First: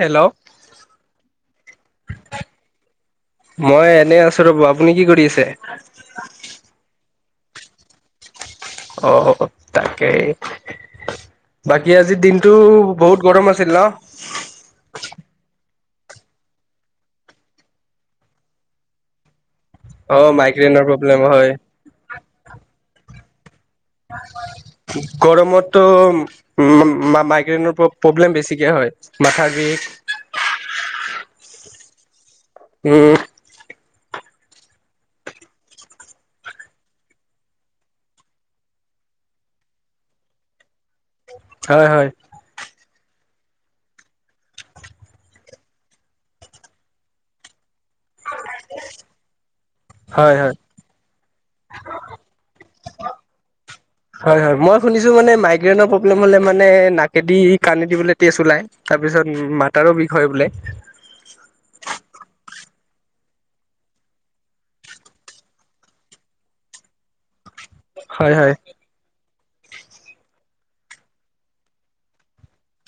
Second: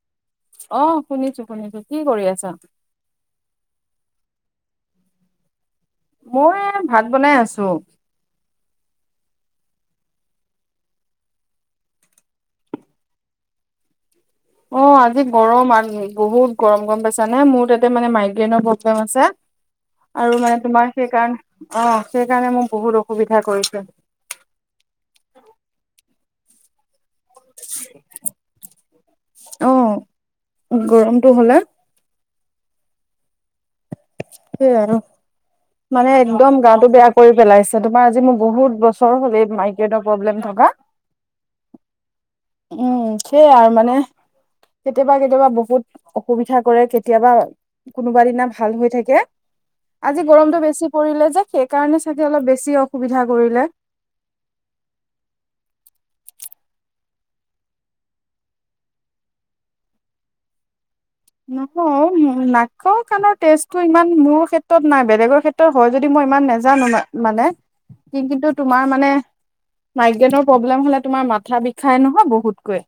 Hello আহ শুনিছো শুনিছো কি কৰি আছা? মই এনেই আছো ৰব আপুনি কি কৰি আছে? মই ভাত বনাই আছো। অঁ তাকেই। বাকী আজিৰ দিনটো বহুত গৰম আছিল ন? অ' আজি গৰম আৰু বহুত গৰম গৰম পাইছানে মোৰ তাতে মানে মাইগ্ৰেইনৰ প্ৰব্লেম আছে। অ' আৰু মানে মাইগ্ৰেইনৰ তোমাৰ প্ৰব্লেম হয়। সেইকাৰণে অ সেইকাৰণে মোক বহুত অসুবিধা কৰিছে। গৰমতো উম। মাইগ্ৰেইনৰ প্ৰব্লেম বেছিকে হয় মাথাাৰ অ বিষ। গৰমটো হলে উম। সেইয়াই ন। মানে একদম গাতো বেয়া কৰি পেলাইছে, তোমাৰ আজি মোৰ বহুত বছৰ হ'লে মাইক্ৰেৰ প্ৰব্লেম থকা। ক হয় হয়। সেইয় আৰু মানে কেতিয়াবা কেতিয়াবা বহুত অসুবিধা কৰে কেতিয়াবা। কোনোবা দিনা ভাল হৈ থাকে। আজি হয় হয় গৰমতটো বেছি পৰিলে যে সেইকাৰণে চাগে অলপ বেছি অসুবিধা কৰিলে। হয় হয় মই শুনিছ মানে মাইগ্ৰেইনৰ প্ৰব্লেম হলে মানে নাকেদি, কানদি‌ বোলে তেজ ওলাই, তাৰপিছত মাতাৰো বিষ হয় বোলে। ক' কণৰ টেষ্ট টইমান মোৰ ক্ষেত্ৰত নাই, বেলেগৰ ক্ষেত্ৰত হয় যদি মই ইমান নেজানো মানে। কি হয় কিন্তু হয় তোমাৰ মানে মাইগ্ৰেনৰ প্ৰব্লেম হলে তোমাৰ মাথা বিষাই নহয় বহুতকৈ।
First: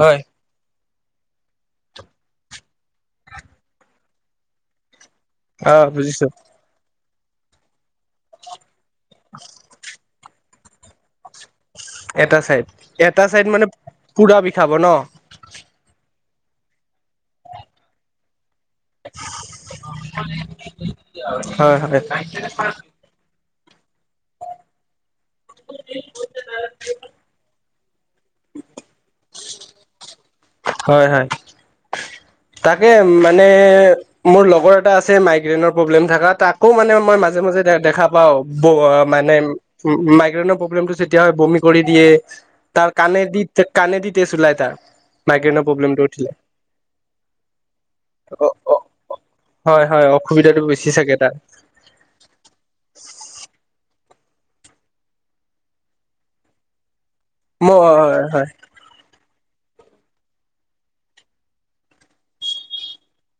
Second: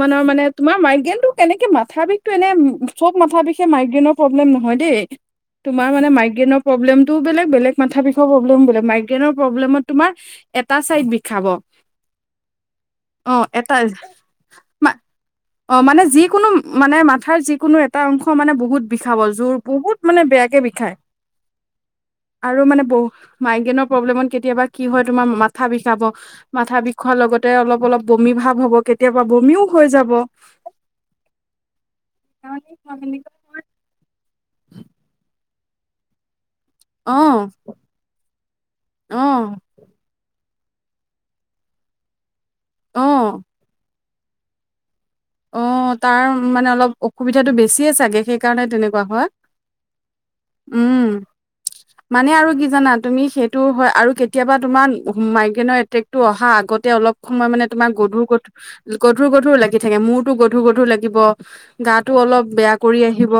হয় মানে তোমাৰ মাইগ্ৰেইন টো কেনেকে মাথা বিষ এনে চব মাথা বিষে মাইগ্ৰেইনৰ প্ৰব্লেম নহয় দেই, অ' তোমাৰ মানে বুজিছো মাইগ্ৰেইনৰ প্ৰব্লেম তটো বেলে, বেলেগ মাথা বিষৰ প্ৰব্লেম বেলেক, মাইগ্ৰেইনৰ প্ৰব্লেমত তোমাৰ এটা চাইদ বিষাব। এটা চাইড, এটা অ চাইড মানে এটা পুৰা বিষাব ন? য কোনো মানে মাথাৰ যিকোনো এটা অংশ মানে বহুত বিষাব জোৰ বহুত মানে বেয়াকে বিষায়, হয় হয় আৰু মানে বহু মাইগ্ৰেনৰ প্ৰব্লেমত কেতিয়াবা কি হয় তোমাৰ মাথা বিষাব মাথা বিষোৱাৰ লগতে অলপ অলপ বমি ভাব হ'ব, কেতিয়াবা বমিও হৈ যাব। হয়-হয় তাকে মানে মোৰ লগৰ এটা আছে মাইগ্ৰেেইনৰ প্ৰব্লেম থকা তাত আকৌ মানে অ মই মাজে-মাজে দেখা পাও অ মানে মাইগ্ৰেণৰ প্ৰব্লেম যেতিয়া বমি কৰি দিয়ে তাৰ অ কাণে দি- কাণে দি তেজ ওলাই তাৰ। মাইগ্ৰেইনৰ অ' প্ৰব্লেমটো তাৰ উঠিলে মানে অলপ অসুবিধাটো বেছিয়ে চাগে অ সেইকাৰণে অ তেনেকুৱা হয়। হয় হয় অসুবিধাটো বেছি উম' চাগে তাৰ মানে আৰু কি জানা, তুমি সেইটো হয় আৰু কে কেতিয়াবা তোমাৰ মাইগ্ৰেনৰ এতেকটো অহা আগতে অলপ সময় মানে মই তোমাৰ গধুৰ হয় গধুৰ- গধুৰ- গধুৰ লাগিল চাগে মূৰতো গধুৰ, গধুৰ লাগিব গাটো অলপ বেয়া কৰি আহিব।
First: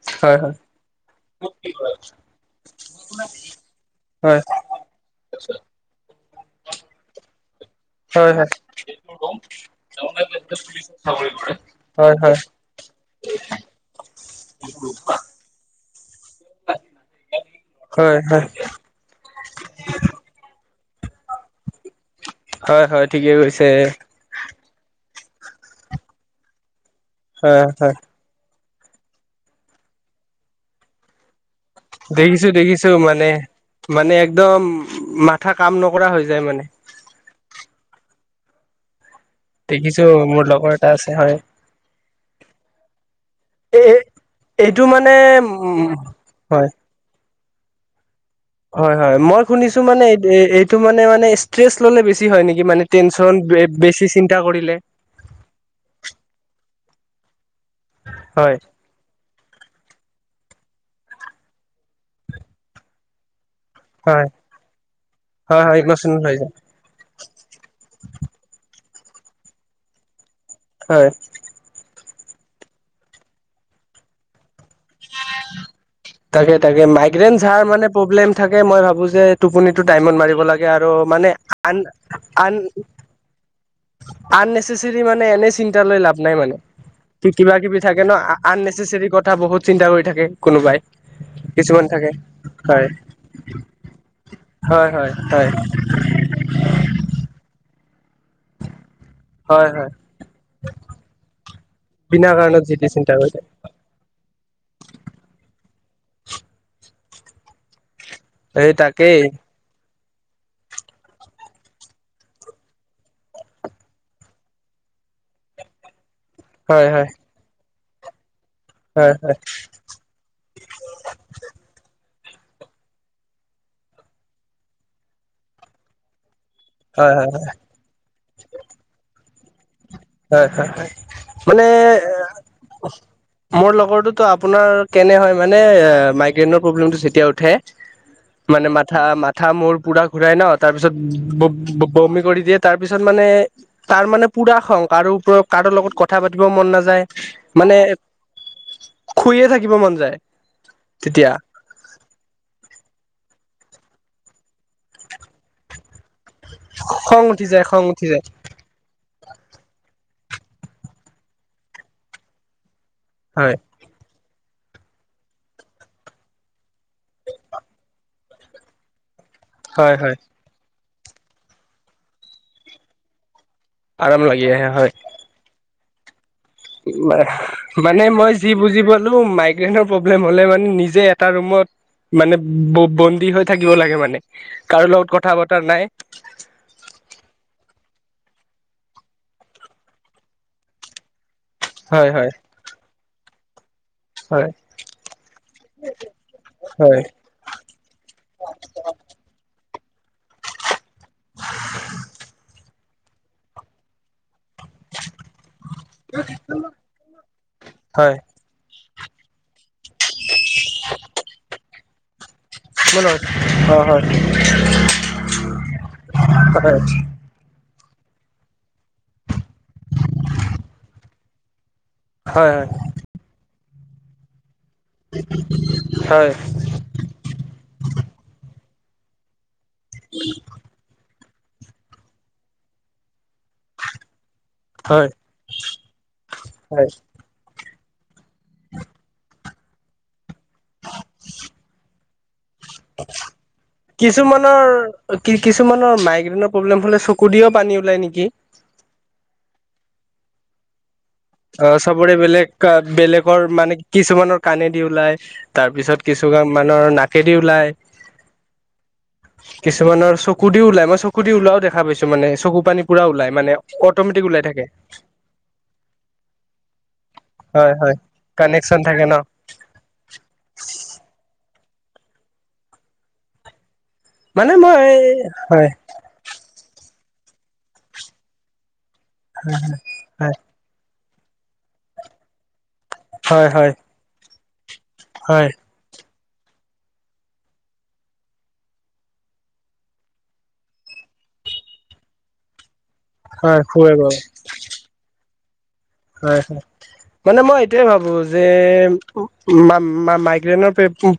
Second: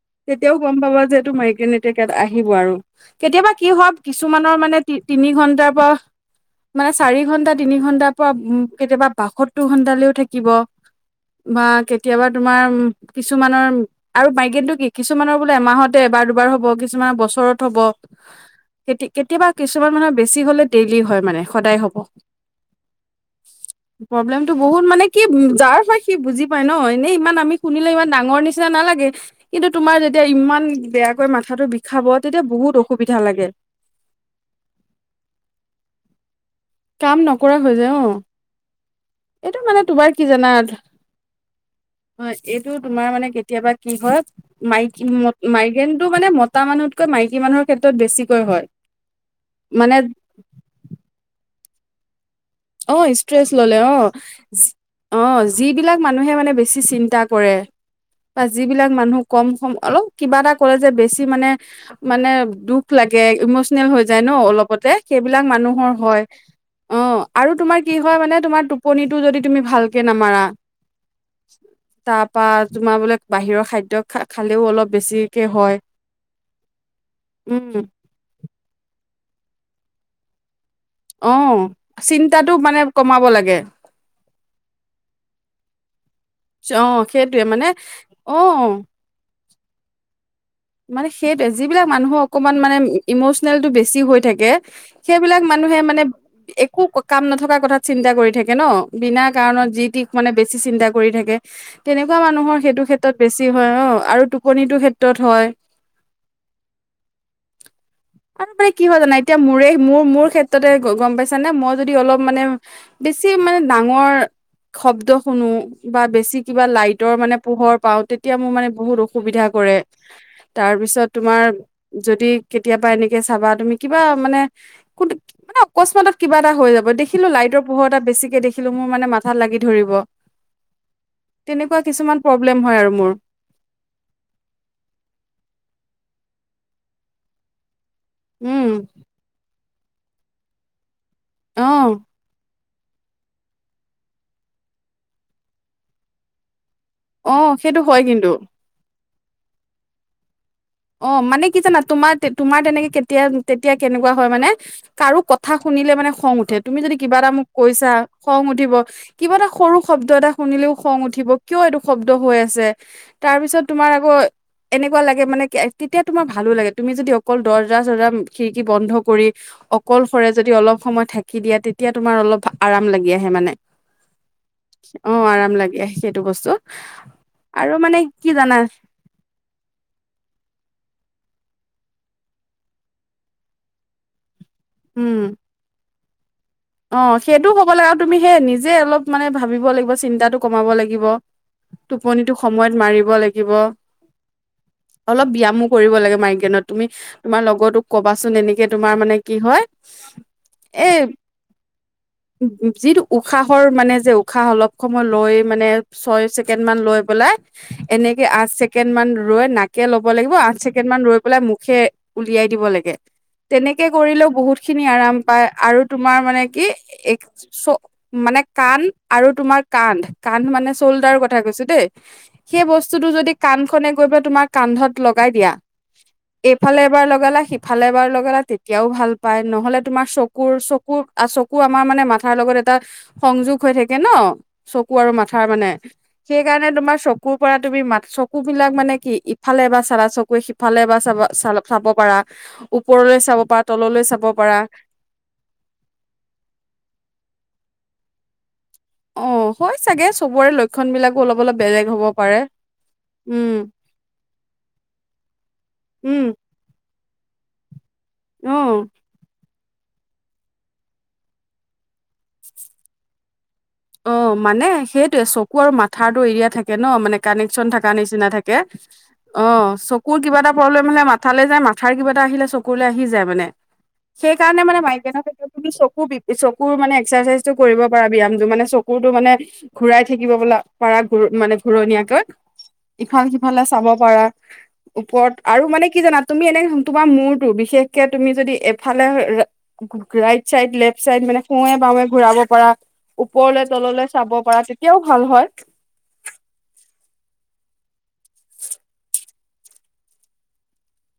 হয় হয় তেতিয়াও গম পাব যে এইটো মাইগ্ৰেইন এতিয়া আহিব আৰু কেতিয়াবা কি হয় কিছুমানৰ মানে তিনি ঘণ্টাৰ পৰা মানে চাৰি ঘণ্টাত। তিনি ঘন্টাৰ পৰা হয় হয় কেতিয়াবা বাসত্তৰ ঘণ্টালেও থাকে। [unintelligible] বা হয় কেতিয়াবা তোমাৰ কিছুমানৰ আৰু মাইকেটটো কি কিছুমানৰ বোলে আমাৰ আহতে এবাৰ দুবাৰ হ'ব কিছুমানৰ বছৰত হ'ব হয় হয় কেতি কেতিয়াবা কিছুমান মানুহে বেছি হ'লে দেইলী হয় মানে সদায় হ'ব। হয় হয় ঠিকে কৈছে সি যাৰ হয় সি বুজি পায় ন' এনেই ইমান আমি হয় শুনিলে হয় ইমান ডাঙৰ নিচিনা নিচিনা নালাগে কিন্তু তোমাৰ যেতিয়া ইমান বেয়াকৈ মা দেখিছো, দেখিছো মানে মানে একদম মাথা কাম নকৰা হৈ যায় মানে। কাম নকৰা হৈ যায় অ'। এইটো মানে দেখিছো তোমাৰ কি মোৰ জানা। লগৰ এটা আছে হয় হয়, এইটো তোমাৰ মানে কেতিয়াবা এ কি হয়, এইটো মাইকী মানে উম মাইগ্ৰেনটো মানে মতা মানুহতকৈ মাইকী কি মানুহৰ ক্ষেত্ৰত বেছি। হয়-হয় মই শুনিছো মানে, এইটো মানে মানে ষ্ট্ৰেছ ল'লে বেছি হয় নেকি মানে অ' টেনচন ষ্ট্ৰেচ ল'লে বেছি চিন্তা কৰিলে অ'-অ' যিবিলাক মানুহে মানে বে বেছি চিন্তা কৰে বা হয় যিবিলাক মানুহ কম সম অলপ কিবা এটা কৰে যে বেছি মানে মানে দুখ লাগে ইমচ হৈ যায় হয় ন অলপতে সেইবিলাক হয় মানুহৰ ইমচনেল হয় হৈ যায় অ' আৰু তোমাৰ কি হয় মানে, তোমাৰ টোপনিটো যদি তুমি ভালকে নামাৰা। হয়। তাৰপা তোমাৰ বোলে বাহিৰৰ খাদ্য খা খালে। তাকে তাকে মাইগ্ৰেন যাৰ উম মানে প্ৰব্লেম থাকে মই ভাবো যে টোপনিটো টাইমত মাৰিব লাগে আৰু অ মানে আন- চিন্তাটো আন মানে কমাব লাগে আননেচেচাৰী মানে এনে চিন্তা লৈ লাভ নাই মানে অ কি সেইটোয়ে কিবা মানে কিবি থাকে ন' অ আননেচেচৰী কথা বহুত চিন্তা কৰি থাকে। কোনোবাই মানে সেই কিছুমান যিবিলাক থাকে মানুহৰ অকমান মানে হয় ইমচনেলটো বেছি হৈ থাকে হয় হয় সেইবিলাক হয় মানে মানুহে মানে একো কাম নথকা কথা থাকে ন বিনা হয় কাৰণত হয় যি-টি মানে বেছি চিন্তা কৰি থাকে। তেনেকুৱা বিনা মানুহৰ কাৰণত যি সেইটো টি চিন্তা ক্ষেত্ৰত বেছি কৰি থাকে বেছি হয় অ' আৰু টোপনিতো ক্ষেত্ৰত হয়। [inaudible] আৰু মানে সেই কি হয় জানা, তাকেই এতিয়া মোৰে মোৰ মোৰ ক্ষেত্ৰতে গম পাইছানে মই যদি অলপ মানে বেছি মানে ডাঙৰ শব্দ শুনো কিবা বেছি কিবা হয় হয় লাইটৰ মানে পোহৰ পাও, তেতিয়া মোৰ মানে বহুত হয় হয় অসুবিধা কৰে। তাৰপিছত তোমাৰ যদি কেতিয়াবা এনেকে চাবা তুমি কিবা মানে কোনটো মান অকস্মাত কিবা এটা হৈ যাব। হয় দেখিলো হয় লাইটৰ পোহৰ এ বেছিকে দেখিলো, মোৰ মানে মাথাত লাগি ধৰিব হয়-হয় মানে তেনেকুৱা কিছুমান প্ৰব্লেম হয় আৰু মোৰ মোৰ লগৰটোতো আপোনাৰ কেনে হয় মানে মাইগ্ৰেণ ৰ প্ৰব্লেম যেতিয়া উঠে মানে উম মাথা মাথা মোৰ পূৰা ঘূৰাই ন তাৰপিছত অ বমি কৰি দিয়ে। তাৰ পিছত মানে তাৰ মানে পুৰা খং কাৰো ওৰত কাৰো লগত কথা পাতিব মন নাযায়। অ মানে সেইটো হয় কিন্তু শুইয়ে থাকিব মন যায়। অ তেতিয়া মানে কি জানা তোমাৰ তোমাৰ তেনেকে। তেতিয়া কেনেকুৱা হয়। মানে কাৰো কথা শুনিলে মানে খং উঠে। উঠে তুমি যদি কিবা খং এটা উঠি মোক যায় খং কৈছা উঠি যায় খং উঠিব। কিবা এটা সৰু শব্দ এটা শুনিলেও খং উঠিব কিয়। এইটো শব্দ হৈ আছে। তাৰ হয় পিছত তোমাৰ আকৌ এনেকুৱা লাগে মানে। তেতিয়া তোমাৰ ভালো লাগে তুমি যদি অকল দৰ্জা চৰ্জা খিৰিকী বন্ধ কৰি। হয় হয় অকলশৰে যদি অলপ সময় থাকি দিয়া তেতিয়া তোমাৰ অলপ আৰাম লাগি আহে মানে। আৰাম লাগি আহে হয় অ আৰাম লাগে। মানে কি মই যি জানা বুজি পালো মাইগ্ৰেনৰ প্ৰব্লেম। হ'লে মানে নিজে এটা ৰুমত মানে বন্দী হৈ থাকিব লাগে মানে। কাৰো লগত উম কথা বতৰা নাই। অ সেইটো হ'ব লাগে, আৰু তুমি সেই নিজে অলপ মানে ভাবিব লাগিব চিন্তাটো কমাব লাগিব। হয় হয় টোপনিতটো সময়ত মাৰিব লাগিব। হয়। হয় [unintelligible] এ যিটো উশাহৰ খাহ অলপ সময় লৈ মানে ছয় ছেকেণ্ড মান লৈ পেলাই হয় এনেকে আছে ছেকেণ্ড মান ৰৈ নাকে ল'ব লাগিব। আঠ ছেকেণ্ড মান ৰৈ পেলাই মুখে উলিয়াই দিব লাগে। মোৰ লগত অ তেনেকে হয় কৰিলেও বহুত খিনি আৰাম পায় আৰু তোমাৰ মানে কি? হয় মানে কাণ আৰু তোমাৰ কান্ধ কান্ধ মানে চল্ডাৰ কথা কৈছো দেই। হয় সেই বস্তুতটো যদি কাণখনে গৈ পেলাই তোমাক। কান্ধত লগাই দিয়া হয় এইফালে এবাৰ লগালা সিফালে এবাৰ লগালা তেতিয়া। এতিয়াও ভাল পায় নহ'লে তোমাৰ চকুৰ চকুৰ চকু আমাৰ মানে মাথাৰ লগত এটা। সংযোগ হৈ থাকে ন চকু হয় আৰু মাথাৰ মানে সেইকাৰণে হয় তোমাৰ চকুৰ পৰা তুমি মা। চকু বিলাক মানে কি ইফালে বা চাবা চকু। কৈ সিফালে বা চাব চ চাব পাৰা ওপৰলৈ চাব পাৰা তললৈ চাব পাৰা। কিছুমানে মাইগ্ৰেইন প্ৰব্লেম হ'লে চকু দি পানী ওলাই নেকি? অ হয় চাগে চবৰে লক্ষণ বিলাক। অ চবৰে বেলেগ বেলেগৰ উম মানে কিছুমানৰ কণেদি ওলাই। তাৰ পিছত কিছুমান মানুহৰ নাকেদি ওলাই। উম। কিছুমানৰ চকু দি ওলাই। মই চকু দি ওলাও দেখা পাইছো। মান চকু পানী পুৰা ওলাই মানে। অ অটমেটিক ওলাই থাকে মানে সেইটয়ে চকু আৰু মাথাৰটো এৰিয়াত। থাকে ন মানে কানেকচন হয় থাকা হয় নিচিনা থাকে। কানেকচন থাকে ন অ চকুৰ কিবা এটা প্ৰব্লেম হলে মাথালে যায় মা থাৰ কিবা এটা আহিলে চকুলৈ আহি যায় মানে। সেইকাৰণে মানে মই মাইকে [unintelligible] তুমি হয় চকু চকুৰ মানে এক্সাৰচাইজটো কৰিব পাৰা ব্যয়ামটো মানে কুকুৰটো মানে ঘূৰাই হয় থাকিবো পাৰা মানে ঘূৰণীয়াকৈ। ইখন হয় সিফালে হয় চাব পাৰা। ওপৰত হয় আৰু মানে কি জানা তুমি এনে তোমাৰ মূৰতটো বিশেষকে তুমি যদি এফালে ৰাইট চাইড, লেফট চাইড মানে ফোৱে বাওঁৱে ঘূৰাব পাৰ, হয় খুৱে ওপৰলে-তললে বাৰু চাব পাৰা তেতিয়াও ভাল হয়। হয় হয়। মানে মই এটয়াই ভাবো যে মাইগ্ৰেনৰ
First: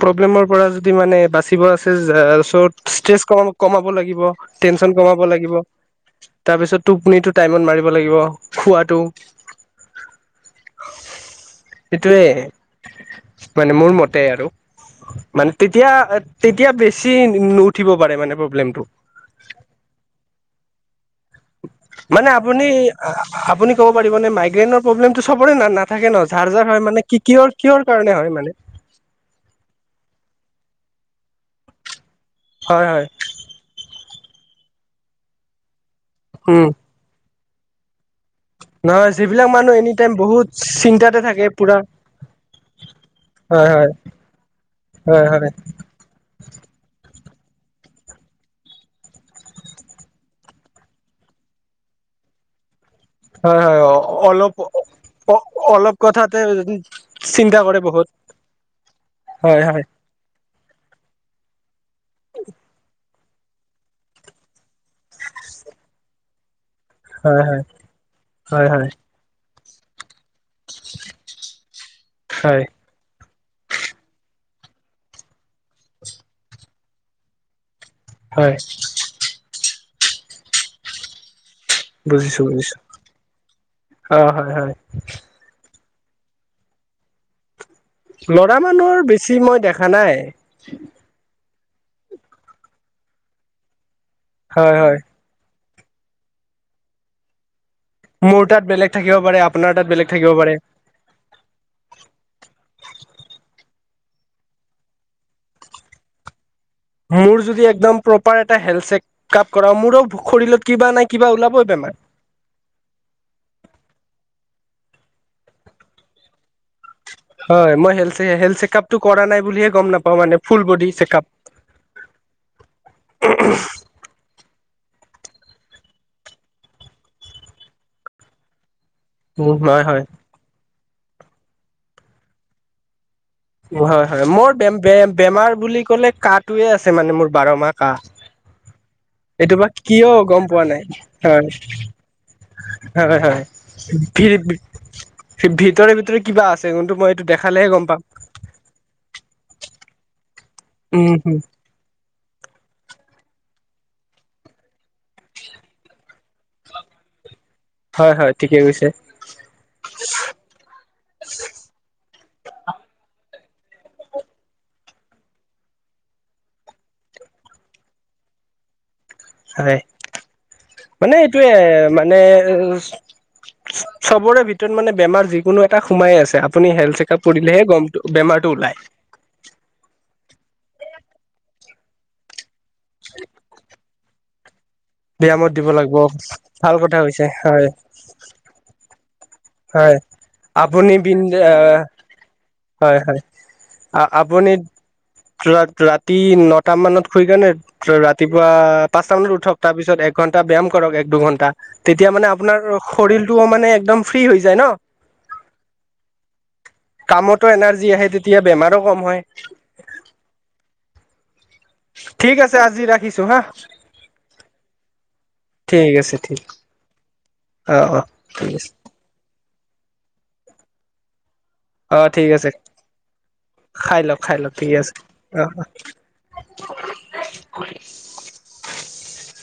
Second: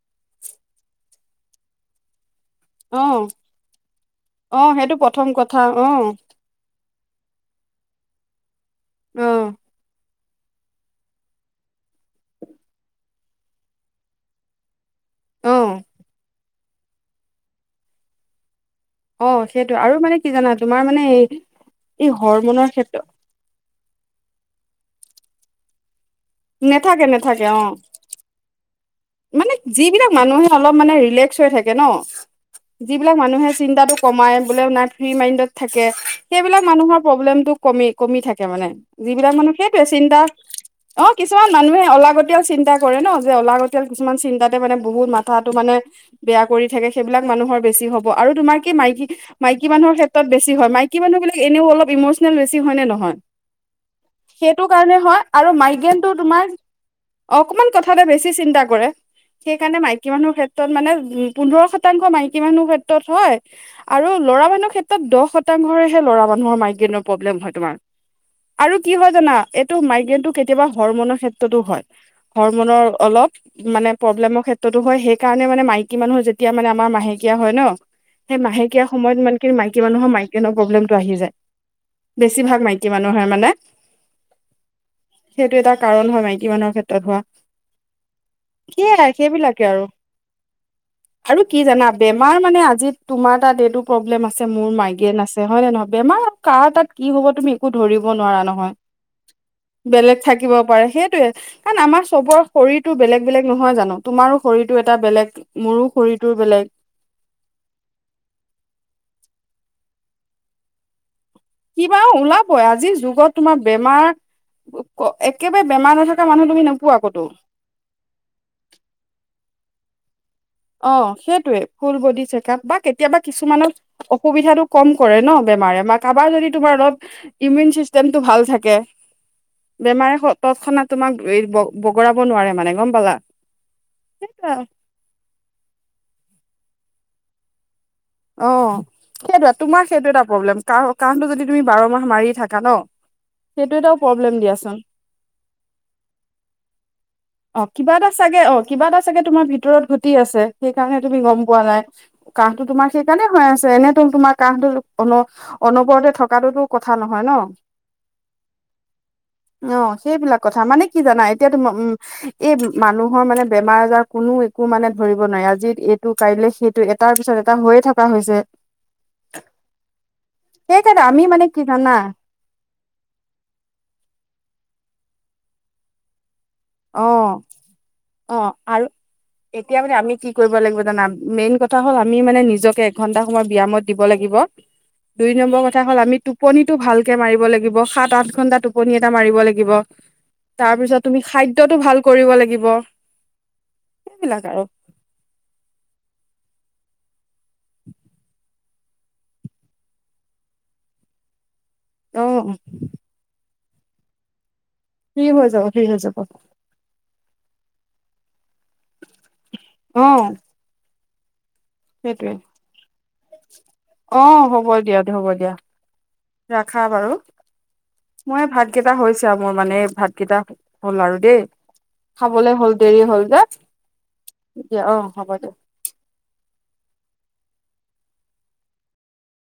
প্ৰব্লেমৰ পৰা যদি মানে বাচিব আছে যে ত' ষ্ট্ৰেছ অ', কমাব লাগিব, অ', সেইটো টেনচন কমাব প্ৰথম লাগিব, কথা অ', তাৰপিছত টোপনিটো টাইমত মাৰিব লাগিব খোৱাটো। অ', সেইটোৱে মানে মোৰ মতে আৰু। মানে অ'। তেতিয়া তেতিয়া বেছি নু উঠিব পাৰে মানে প্ৰব্লেমতটো। অ' সেইটো আৰু মানে কি জানা তোমাৰ মানে এই মানে হৰমনৰ ক্ষেত্ৰত আপুনি-আপুনি ক'ব পাৰিব নে মাইগ্ৰেইনৰ প্ৰব্লেমটো চবৰে না না। থাকে ন ঝাৰ যাৰ হয় নেথাকে মানে কি নেথাকে কিহৰ- অ কিহৰ কাৰণে হয় মানে। মানে যিবিলাক মানুহে অলপ মানে ৰিলেক্স হৈ থাকে ন হয় হয় যিবিলাক মানুহে চিন্তাটো কমাই বোলে নাই ফ্ৰী মাইণ্ডত থাকে সেইবিলাক উম মানুহৰ প্ৰব্লেমটো কমি। কমি থাকে মানে, নহয় যিবিলাক মানুহ সেইটোৱে এনি টাইম চিন্তা। বহুত অ' চিন্তাতে থাকে কিছুমান পুৰা মানুহে অলাগতিয়াল চিন্তা কৰে ন যে হয় অলাগত আ হয় কিছুমান চিন্তাতে মানে বহুত হয় হয় মাথাাতো মানে বেয়া কৰি থাকে সেইবিলাক মানুহৰ বেছি হ'ব আৰু তোমাৰ কি মাই -মাইকী মানুহৰ ক্ষেত্ৰত বেছি হয় মাইকী মানুহ বিলাক এনেও অলপ ইমচন বেছি হয় নে নহয়। হয় হয় অলপ সেইটো কাৰণে হয় অ আৰু অলপ মাইগ্ৰেনটো কথাতে তোমাৰ চিন্তা অকমান কৰে কথাতে বহুত বেছি চিন্তা কৰে হয় সেইকাৰণে হয় মাইকী মানুহৰ ক্ষেত্ৰত মানে উম পোন্ধৰ শতাংশ মাইকী মানুহৰ ক্ষেত্ৰত হয় আৰু ল'ৰা মানুহৰ ক্ষেত্ৰত দহ শতাংশৰহে ল'ৰা মানুহৰ মাই [unintelligible] প্ৰব্লেম হয় তোমাৰ আৰু কি হয় জানা, এইটো মাইগ্ৰেইন টো কেতিয়াবা হৰমনৰ ক্ষেত্ৰতো হয় হয় হৰমনৰ অলপ মানে প্ৰব্লেমৰ ক্ষেত্ৰতো হয়, সেই কাৰণে মানে মাইকী মানুহৰ যেতিয়া মানে আমাৰ মাহেকীয়া হয় ন। সেই হয় মাহেকীয়া সময়ত মানে মাইকী মানুহৰ মাইগ্ৰেইন প্ৰব্লেমটো আহি যায়। বুজিছো বেছিভাগ বুজিছো মাইকী মানুহে মানে অ হয় হয় সেইটো এটা কাৰণ হয় মাইকী মানুহৰ ক্ষেত্ৰত হোৱা। ল'ৰা মানুহৰ সেয়াই বেছি মই সেইবিলাকে আৰু দেখা নাই। আৰু কি জানা বেমাৰ মানে আজি তোমাৰ তাত এইটো প্ৰব্লেম আছে মোৰ হয় হয় মাইগ্ৰেন আছে হয় নে নহয়। বেমাৰ কাৰ তাত কি হ'ব তুমি [unintelligible] ধৰিব নোৱাৰা মোৰ তাত নহয় বেলেগ থাকিব পাৰে আপোনাৰ তাত বেলেগ থাকিব পাৰে সেইটোৱে কাৰণ আমাৰ চবৰ শৰীৰটোৰ বেলেগ বেলেগ নহয় জানো তোমাৰো শৰীৰটো এটা বেলেগ মোৰো শৰীৰটোৰ বেলেগ। মোৰ যদি একদম প্ৰপাৰ হেলথ চেক আপ কৰাও মোৰো শৰীৰত কিবা নহয় কিবা ওলাবই আজিৰ যুগত তোমাৰ বেমাৰ একেবাৰে বেমাৰ নথকা মানুহ তুমি ন হয় মই হ চেকআপটো কৰা নাই বুলিহে গম নাপাও মানে। ফুল বডি অ' চেক আপ সেইটোৱে ফুল বডী চেক আপ বা কেতিয়াবা কিছুমানৰ অসুবিধাটো কম কৰে ন বেমাৰে বা কাৰবাৰ যদি তোমাৰ অলপ ইমিউন চিষ্টেমটো ভাল থাকে। হয় হয় বেমাৰে তৎক্ষণাত তোমাক বগৰাব নোৱাৰে মানে গম পালা। হয়-হয় সেইটোৱে মোৰে বেম বেমাৰ বুলি ক'লে কাঁহটোয়ে আছে মানে মোৰ বাৰ মাহ। কাহ অ'। সেইটো এইটো বা তোমাৰ কিয় সেইটো এটা গম প্ৰব্লেম পোৱা নাই কাহ কাহটো যদি তুমি হয় বাৰ মাহ মাৰি থাকা ন সেইটো এটা প্ৰব্লেম দিয়াচোন। সেই ভিতৰে-ভিতৰে কিবা আছে কিন্তু মই এইটো অ' দেখালেহে গম কিবা পাম। এটা চাগে অ' কিবা এটা চাগে তোমাৰ ভিতৰত ঘটি আছে সেই কাৰণে উম তুমি গম পোৱা নাই। কাহটো তোমাৰ সেইকাৰণে হৈ আছে, এনেতো তোমাৰ কাহটো অনবৰতে থকাটোতো কথা নহয়। হয় হয় ঠিকে কৈছে অ সেইবিলাক কথা মানে কি জানা এতিয়া উম এই মানুহৰ মানে বেমাৰ আজাৰ কোনো একো মানে ধৰিব নোৱাৰে আজি এইটো কাইলে সেইটো এটা তাৰ পিছত এটা হৈয়ে থকা হৈছে। হয়। সেইকাৰণে মানে আমি এইটোয়ে কি জানা মানে চবৰে ভিতৰত মানে বেমাৰ যিকোনো এটা সোমাইয়ে আছে, আপুনি হেল্থ অ ছেকআপ কৰিলেহে গমটো অ বেমাৰটো ওলাই। আৰু এতিয়া মানে আমি কি কৰিব লাগিব জানা, মেইন ক কথা হ'ল আমি মানে নিজকে এঘন্টা সময় ব্যায়ামত দিব লাগিব। দুই ব্যায়ামত নম্বৰ দিব কথা লাগিব হ'ল আমি টোপনিটো ভাল কথা ভালকে হৈছে মাৰিব হয় লাগিব সাত আঠ ঘন্টা টোপনি মাৰিব লাগিব, হয় আপুনি তাৰপিছত বিন তুমি খাদ্যটো ভাল কৰিব লাগিব। হয়, হয়। সেইবিলাক আ-আপুনি আৰু ৰা-ৰাতি ই নটা মানত শুই কেনে ৰাতিপুৱা পাঁচটা মানত উঠক, তাৰ পিছত একঘন্টা ব্যায়াম কৰক এক দুঘন্টা। তেতিয়া অ মানে আপোনাৰ শৰীৰটোও মানে একদম ফ্ৰী হৈ যায় ন? ফ্ৰি হৈ যাওঁ। ফ্ৰি হৈ যাব। কামতো এনাৰ্জি আহে তেতিয়া বেমাৰো কম হয়। অ সেইটোৱে ঠিক আছে আজি ৰাখিছো হাঁ। অ', হ'ব দিয়াত। হ'ব দিয়া। ঠিক আছে ঠিক ৰাখা বাৰু, অ অ মই ঠিক আছে ভাতকেইটা হৈছে আও। মোৰ মানে ভাতকেইটা হ'ল আৰু দেই। অ', ঠিক আছে খাবলে হ'ল দেৰি হ'ল যে খাই লক খাই লক ঠিক দিয়া আছে অ হ'ব দিয়া অ', অ', [inaudible]